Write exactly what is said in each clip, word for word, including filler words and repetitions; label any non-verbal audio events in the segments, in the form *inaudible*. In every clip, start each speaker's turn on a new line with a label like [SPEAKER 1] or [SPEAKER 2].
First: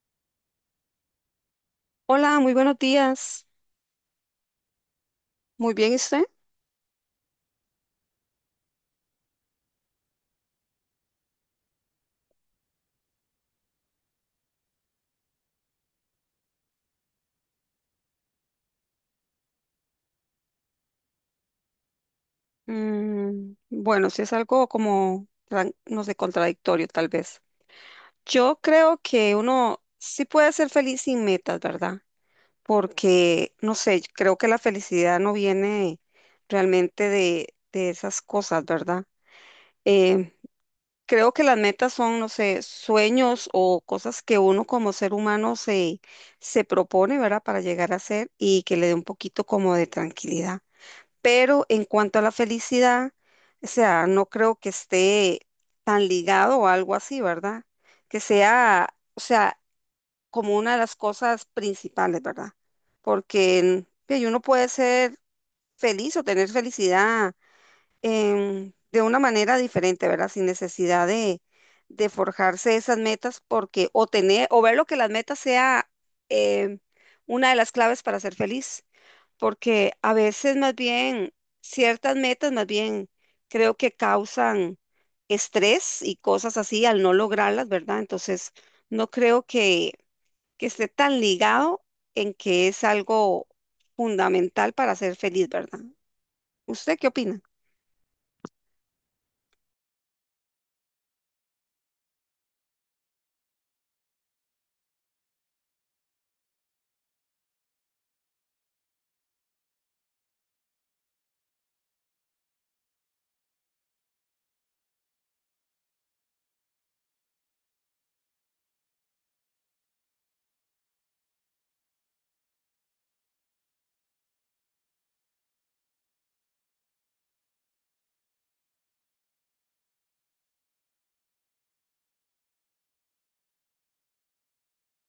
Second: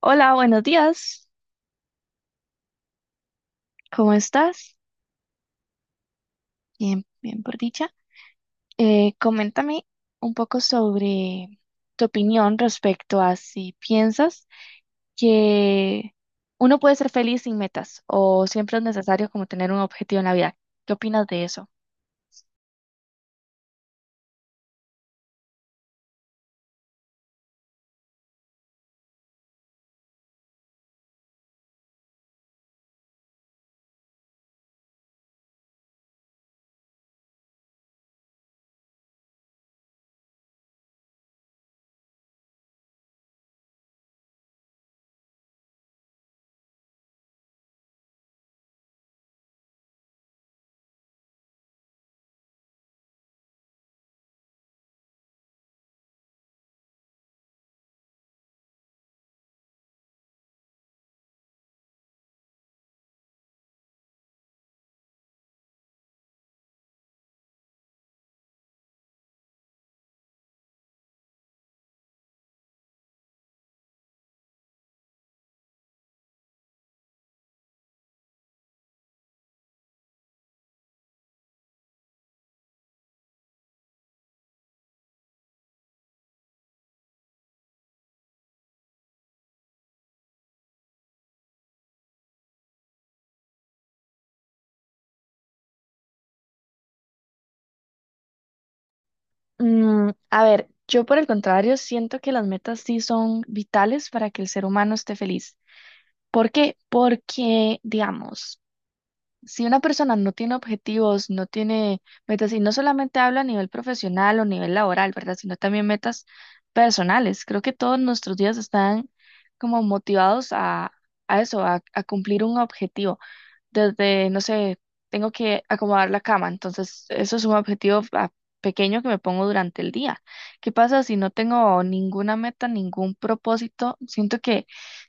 [SPEAKER 1] Hola, buenos días.
[SPEAKER 2] Hola, muy buenos días.
[SPEAKER 1] ¿Cómo estás?
[SPEAKER 2] Muy bien, ¿y usted?
[SPEAKER 1] Bien, bien por dicha. Eh, coméntame un poco sobre tu opinión respecto a si piensas que uno puede ser feliz sin metas o siempre es necesario como tener un objetivo en la vida. ¿Qué opinas de eso?
[SPEAKER 2] Mm, bueno, si es algo como, tran- no sé, contradictorio tal vez. Yo creo que uno sí puede ser feliz sin metas, ¿verdad? Porque, no sé, yo creo que la felicidad no viene realmente de, de esas cosas, ¿verdad? Eh, Creo que las metas son, no sé, sueños o cosas que uno como ser humano se, se propone, ¿verdad? Para llegar a ser y que le dé un poquito como de tranquilidad. Pero en cuanto a la felicidad, o sea, no creo que esté tan ligado o algo así, ¿verdad? Que sea, o sea, como una de las cosas principales, ¿verdad? Porque en- que uno puede ser feliz o tener felicidad em, de una manera diferente, ¿verdad? Sin necesidad de, de forjarse esas metas, porque o tener, o ver lo que las metas sea em, una de las claves para ser feliz, porque a veces más bien ciertas metas más bien creo que causan estrés y cosas así al no lograrlas, ¿verdad? Entonces, no creo que, que esté tan ligado en que es algo fundamental para ser feliz, ¿verdad? ¿Usted qué opina?
[SPEAKER 1] Mm, a ver, yo por el contrario siento que las metas sí son vitales para que el ser humano esté feliz. ¿Por qué? Porque, digamos, si una persona no tiene objetivos, no tiene metas, y no solamente hablo a nivel profesional o nivel laboral, ¿verdad? Sino también metas personales. Creo que todos nuestros días están como motivados a, a eso, a, a cumplir un objetivo. Desde, no sé, tengo que acomodar la cama, entonces eso es un objetivo a- pequeño que me pongo durante el día. ¿Qué pasa si no tengo ninguna meta, ningún propósito? Siento que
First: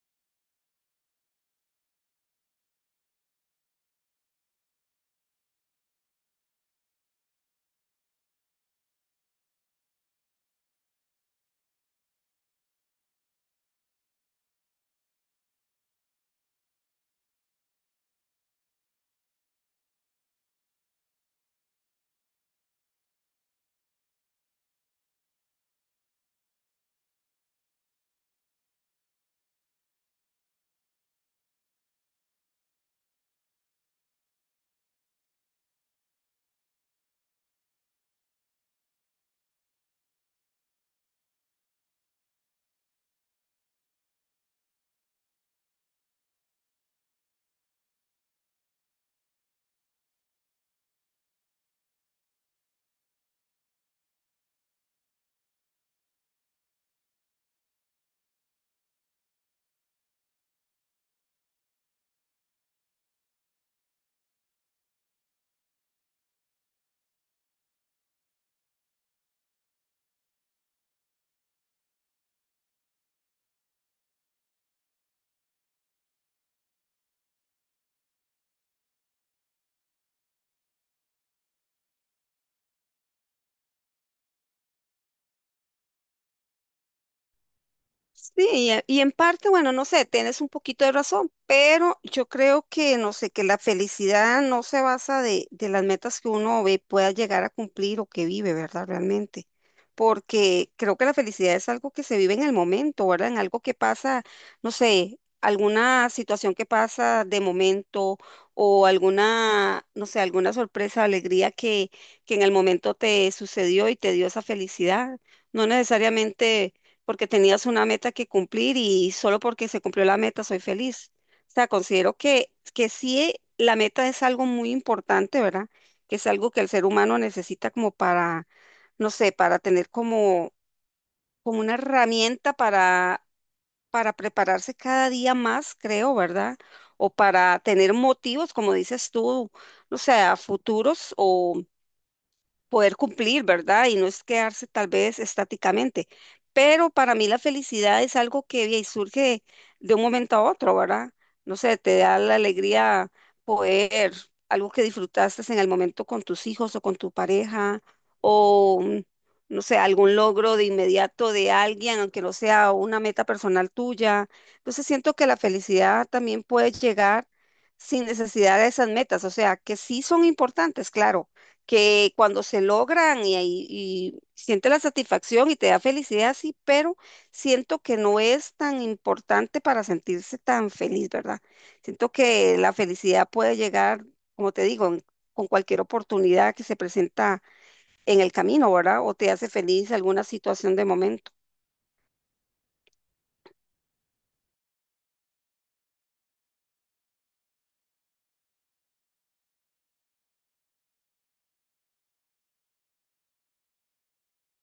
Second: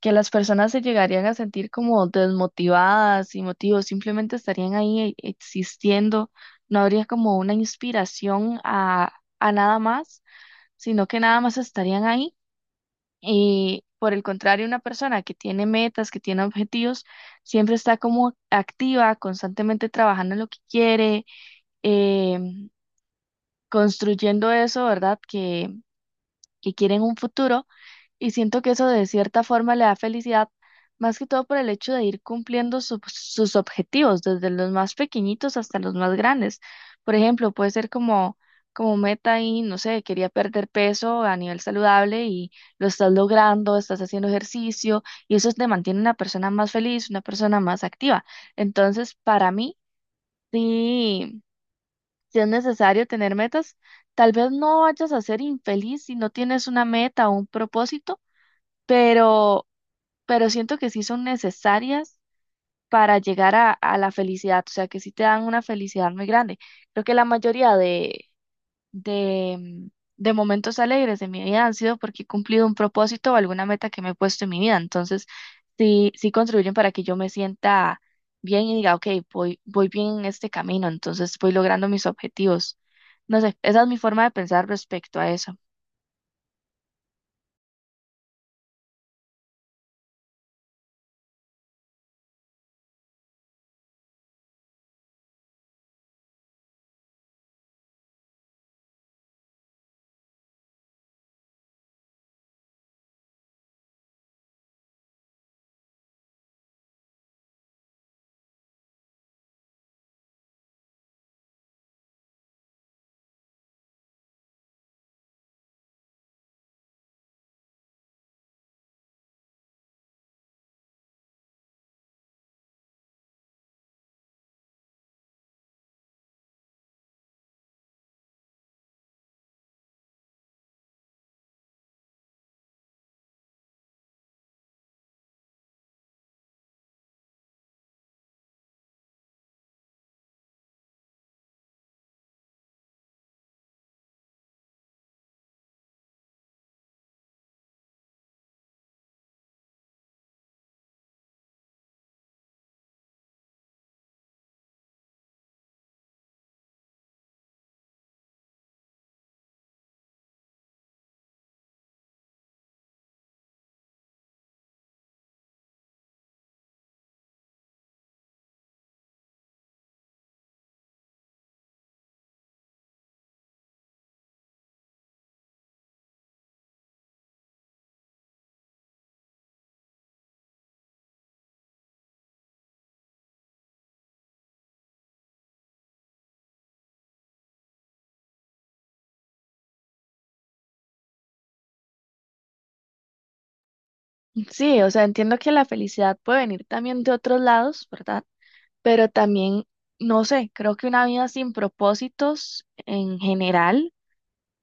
[SPEAKER 1] que las personas se llegarían a sentir como desmotivadas y motivos, simplemente estarían ahí e- existiendo, no habría como una inspiración a, a nada más, sino que nada más estarían ahí. Y por el contrario, una persona que tiene metas, que tiene objetivos, siempre está como activa, constantemente trabajando en lo que quiere, em, construyendo eso, ¿verdad? Que, que quiere en un futuro. Y siento que eso de cierta forma le da felicidad, más que todo por el hecho de ir cumpliendo sus sus objetivos, desde los más pequeñitos hasta los más grandes. Por ejemplo, puede ser como, como meta y, no sé, quería perder peso a nivel saludable y lo estás logrando, estás haciendo ejercicio y eso te mantiene una persona más feliz, una persona más activa. Entonces, para mí, sí, sí es necesario tener metas. Tal vez no vayas a ser infeliz si no tienes una meta o un propósito, pero pero siento que sí son necesarias para llegar a, a la felicidad, o sea, que sí te dan una felicidad muy grande. Creo que la mayoría de, de, mm, de momentos alegres de mi vida han sido porque he cumplido un propósito o alguna meta que me he puesto en mi vida, entonces sí, sí contribuyen para que yo me sienta bien y diga, ok, voy, voy bien en este camino, entonces voy logrando mis objetivos. No sé, esa es mi forma de pensar respecto a eso.
[SPEAKER 2] Sí, y e- y en parte, bueno, no sé, tienes un poquito de razón, pero yo creo que, no sé, que la felicidad no se basa de, de las metas que uno ve, pueda llegar a cumplir o que vive, ¿verdad? Realmente. Porque creo que la felicidad es algo que se vive en el momento, ¿verdad? En algo que pasa, no sé, alguna situación que pasa de momento o alguna, no sé, alguna sorpresa, alegría que, que en el momento te sucedió y te dio esa felicidad. No necesariamente porque tenías una meta que cumplir y solo porque se cumplió la meta soy feliz. O sea, considero que, que sí la meta es algo muy importante, ¿verdad? Que es algo que el ser humano necesita como para, no sé, para tener como, como una herramienta para, para prepararse cada día más, creo, ¿verdad? O para tener motivos, como dices tú, no sé, a futuros o poder cumplir, ¿verdad? Y no es quedarse tal vez estáticamente. Pero para mí la felicidad es algo que y surge de un momento a otro, ¿verdad? No sé, te da la alegría poder, algo que disfrutaste en el momento con tus hijos o con tu pareja, o mm, no sé, algún logro de inmediato de alguien, aunque no sea una meta personal tuya. Entonces siento que la felicidad también puede llegar sin necesidad de esas metas, o sea, que sí son importantes, claro que cuando se logran y, ahí- y siente la satisfacción y te da felicidad, sí, pero siento que no es tan importante para sentirse tan feliz, ¿verdad? Siento que la felicidad puede llegar, como te digo, en- con cualquier oportunidad que se presenta en el camino, ¿verdad? O te hace feliz alguna situación de momento.
[SPEAKER 1] Sí, o sea, entiendo que la felicidad puede venir también de otros lados, ¿verdad? Pero también, no sé, creo que una vida sin propósitos en general,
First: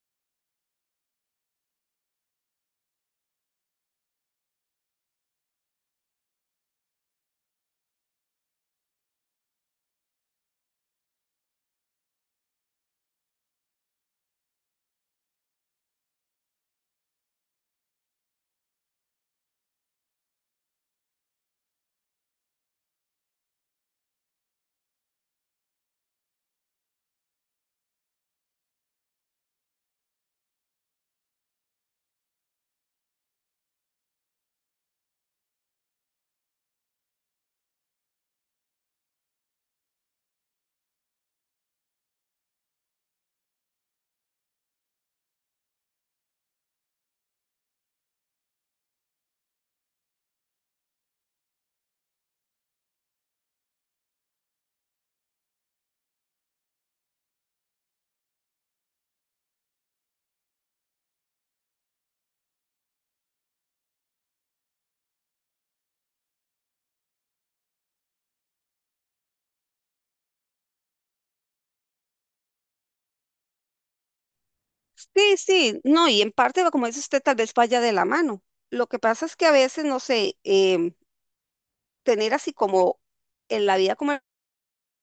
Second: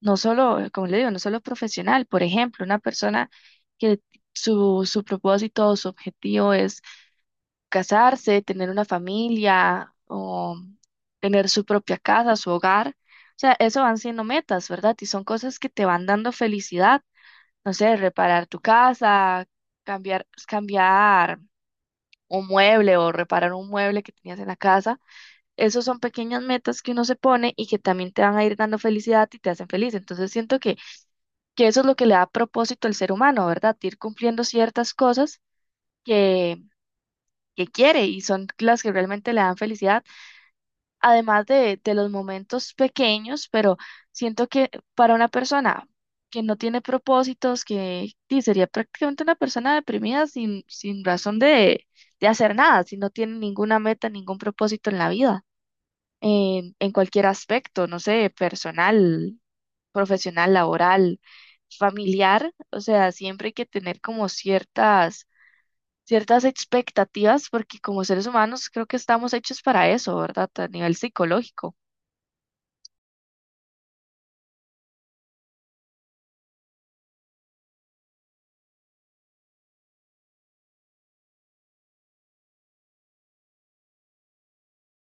[SPEAKER 1] no solo, eh, como le digo, no solo profesional, por ejemplo, una persona que su, su propósito o su objetivo es casarse, tener una familia o tener su propia casa, su hogar, o sea, eso van siendo metas, ¿verdad? Y son cosas que te van dando felicidad, no sé, reparar tu casa, cambiar, cambiar un mueble o reparar un mueble que tenías en la casa. Esos son pequeñas metas que uno se pone y que también te van a ir dando felicidad y te hacen feliz. Entonces siento que, que eso es lo que le da propósito al ser humano, ¿verdad? Ir cumpliendo ciertas cosas que, que quiere y son las que realmente le dan felicidad, además de, de los momentos pequeños, pero siento que para una persona que no tiene propósitos, que sí, sería prácticamente una persona deprimida sin, sin razón de, de hacer nada, si no tiene ninguna meta, ningún propósito en la vida. en, en cualquier aspecto, no sé, personal, profesional, laboral, familiar, o sea, siempre hay que tener como ciertas, ciertas expectativas, porque como seres humanos creo que estamos hechos para eso, ¿verdad? A nivel psicológico.
[SPEAKER 2] Sí, sí, no, y en parte, va, como dice usted, tal vez vaya de la mano. Lo que pasa es que a veces, no sé, em, tener así como en la vida como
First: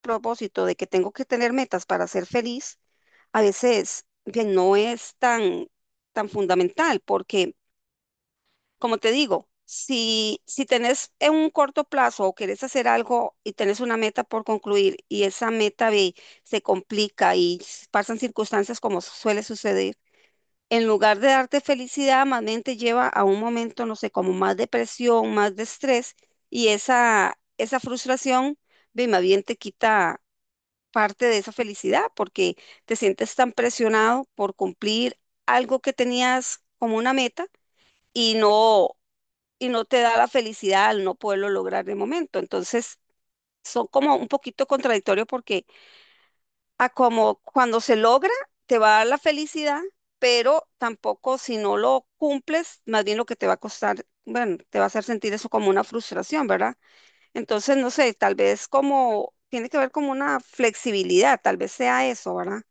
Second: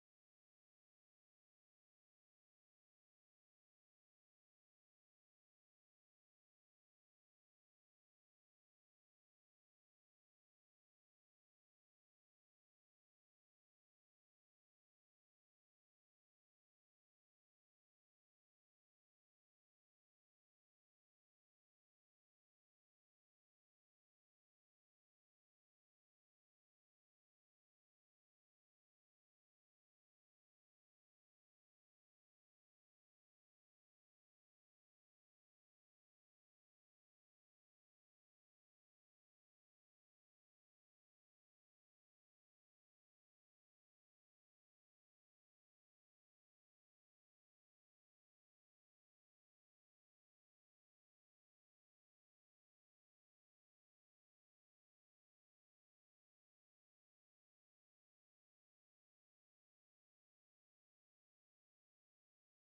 [SPEAKER 2] propósito de que tengo que tener metas para ser feliz, a veces bien, no es tan, tan fundamental, porque, como te digo, si, si tenés en un corto plazo o querés hacer algo y tenés una meta por concluir y esa meta ve, se complica y s- pasan circunstancias como suele suceder, en lugar de darte felicidad, más bien te lleva a un momento, no sé, como más depresión, más de estrés y esa, esa frustración, ve, más bien te quita parte de esa felicidad porque te sientes tan presionado por cumplir algo que tenías como una meta y no, y no te da la felicidad al no poderlo lograr de momento. Entonces, son como un poquito contradictorios porque a como cuando se logra, te va a dar la felicidad, pero tampoco si no lo cumples, más bien lo que te va a costar, bueno, te va a hacer sentir eso como una frustración, ¿verdad? Entonces, no sé, tal vez como tiene que ver como una flexibilidad, tal vez sea eso, ¿verdad?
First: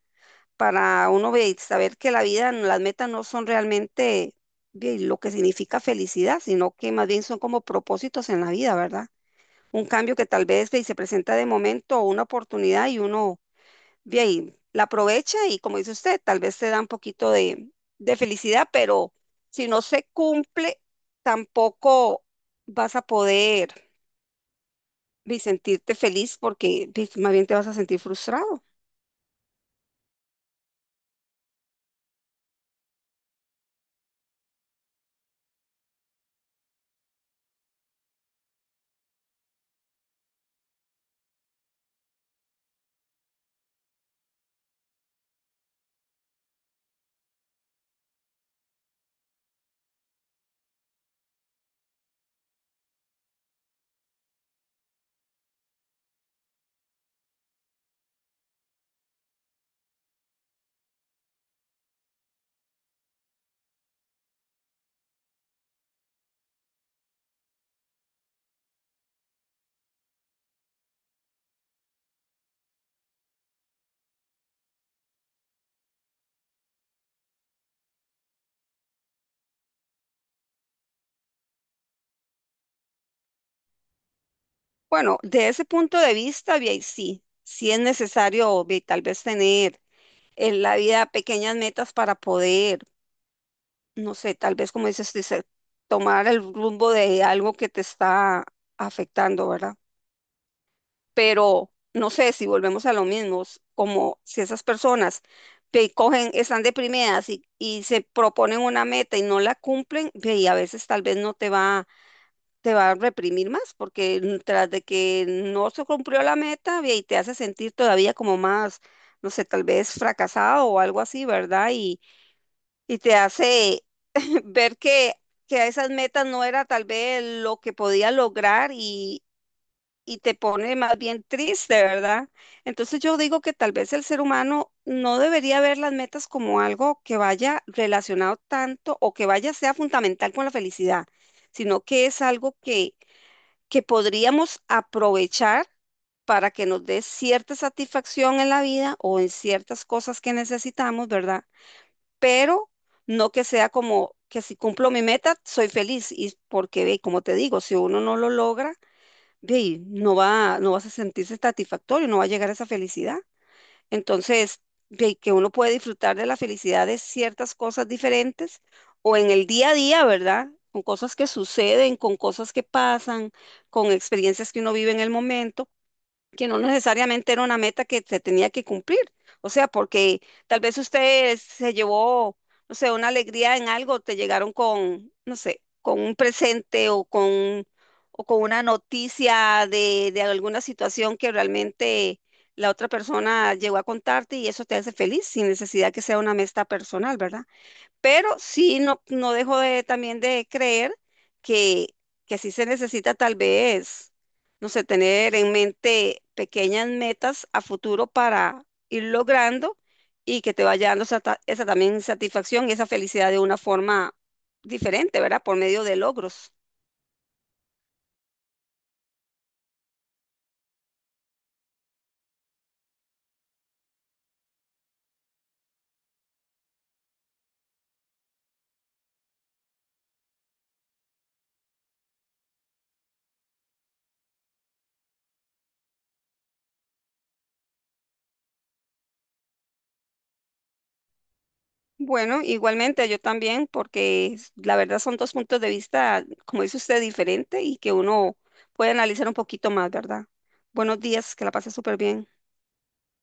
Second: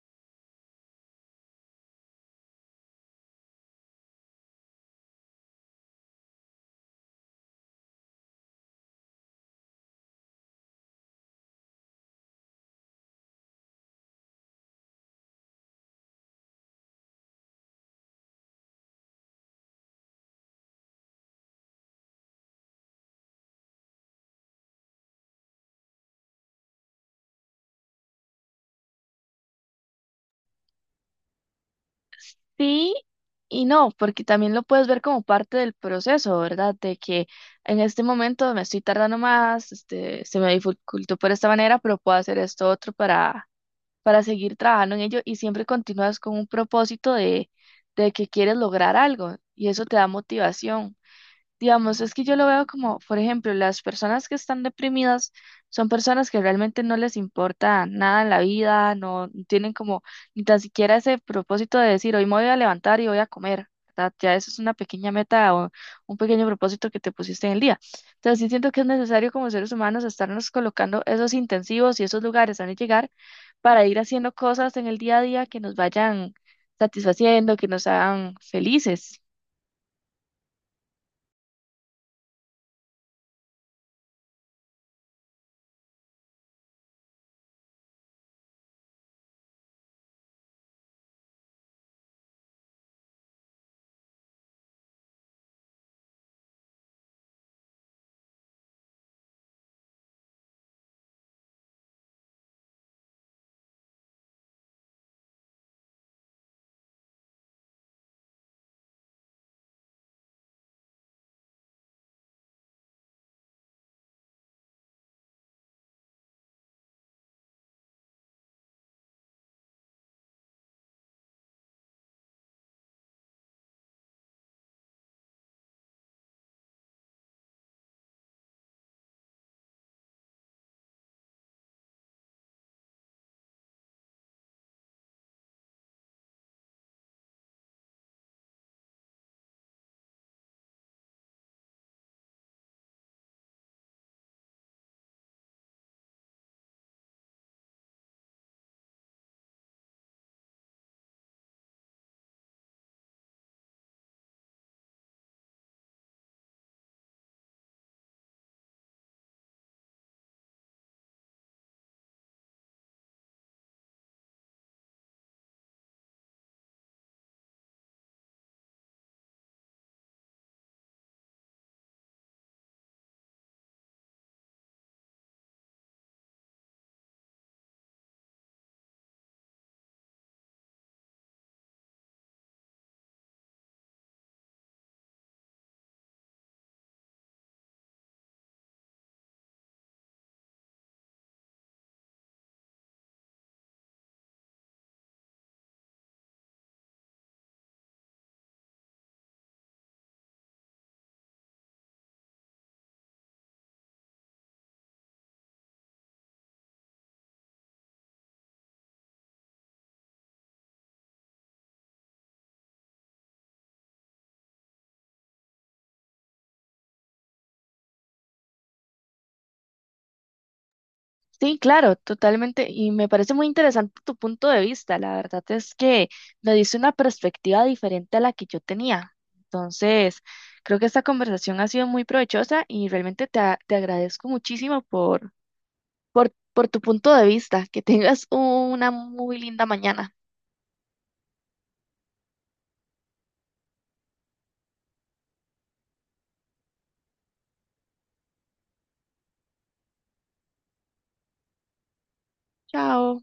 [SPEAKER 2] Para uno ve- saber que la vida, las metas no son realmente ve, lo que significa felicidad, sino que más bien son como propósitos en la vida, ¿verdad? Un cambio que tal vez ve, se presenta de momento o una oportunidad y uno ve ahí, la aprovecha y como dice usted, tal vez te da un poquito de, de felicidad, pero si no se cumple, tampoco vas a poder ve, sentirte feliz porque ve, más bien te vas a sentir frustrado.
[SPEAKER 1] Sí y no, porque también lo puedes ver como parte del proceso, ¿verdad? De que en este momento me estoy tardando más, este, se me dificultó por esta manera, pero puedo hacer esto otro para para seguir trabajando en ello y siempre continúas con un propósito de, de que quieres lograr algo y eso te da motivación. Digamos, es que yo lo veo como, por ejemplo, las personas que están deprimidas son personas que realmente no les importa nada en la vida, no no tienen como ni tan siquiera ese propósito de decir, hoy me voy a levantar y voy a comer, ¿verdad? Ya eso es una pequeña meta o un pequeño propósito que te pusiste en el día. Entonces, sí siento que es necesario como seres humanos estarnos colocando esos intensivos y esos lugares donde llegar para ir haciendo cosas en el día a día que nos vayan satisfaciendo, que nos hagan felices.
[SPEAKER 2] Bueno, de ese punto de vista, vi ahí sí, sí es necesario vi, tal vez tener en la vida pequeñas metas para poder, no sé, tal vez como dices, dice, tomar el rumbo de algo que te está afectando, ¿verdad? Pero no sé si volvemos a lo mismo, s- como si esas personas que cogen, están deprimidas y, y se proponen una meta y no la cumplen, ve, y a veces tal vez no te va te va a reprimir más, porque tras de que no se cumplió la meta, ve, y te hace sentir todavía como más, no sé, tal vez fracasado o algo así, ¿verdad? Y, y te hace *clears throat* *laughs* ver que, que esas metas no era tal vez lo que podía lograr y, y te pone más bien triste, ¿verdad? Entonces yo digo que tal vez el ser humano no debería ver las metas como algo que vaya relacionado tanto o que vaya sea fundamental con la felicidad, sino que es algo que que podríamos aprovechar para que nos dé cierta satisfacción en la vida o en ciertas cosas que necesitamos, ¿verdad? Pero no que sea como que si cumplo mi meta, soy feliz. Y porque, ve, como te digo, si uno no lo logra, ve, no va, no vas a sentirse satisfactorio, no va a llegar a esa felicidad. Entonces, de que uno puede disfrutar de la felicidad de ciertas cosas diferentes o en el día a día, ¿verdad? Con cosas que suceden, con cosas que pasan, con experiencias que uno vive en el momento que no necesariamente era una meta que se tenía que cumplir. O sea, porque tal vez usted se llevó, no sé, una alegría en algo, te llegaron con, no sé, con un presente o con, o con una noticia de, de alguna situación que realmente la otra persona llegó a contarte y eso te hace feliz sin necesidad que sea una meta personal, ¿verdad? Pero sí no, no dejo de, también de creer que, que sí se necesita tal vez, no sé, tener en mente pequeñas metas a futuro para ir logrando y que te vaya dando sata- esa también satisfacción y esa felicidad de una forma diferente, ¿verdad? Por medio de logros.
[SPEAKER 1] Sí, claro, totalmente. Y me parece muy interesante tu punto de vista. La verdad es que me dice una perspectiva diferente a la que yo tenía. Entonces, creo que esta conversación ha sido muy provechosa y realmente te, a- te agradezco muchísimo por, por, por tu punto de vista. Que tengas una muy linda mañana.
[SPEAKER 2] Bueno, igualmente yo también, porque s- la verdad son dos puntos de vista, como dice usted, diferente y que uno puede analizar un poquito más, ¿verdad? Buenos días, que la pase súper bien.
[SPEAKER 1] Chao.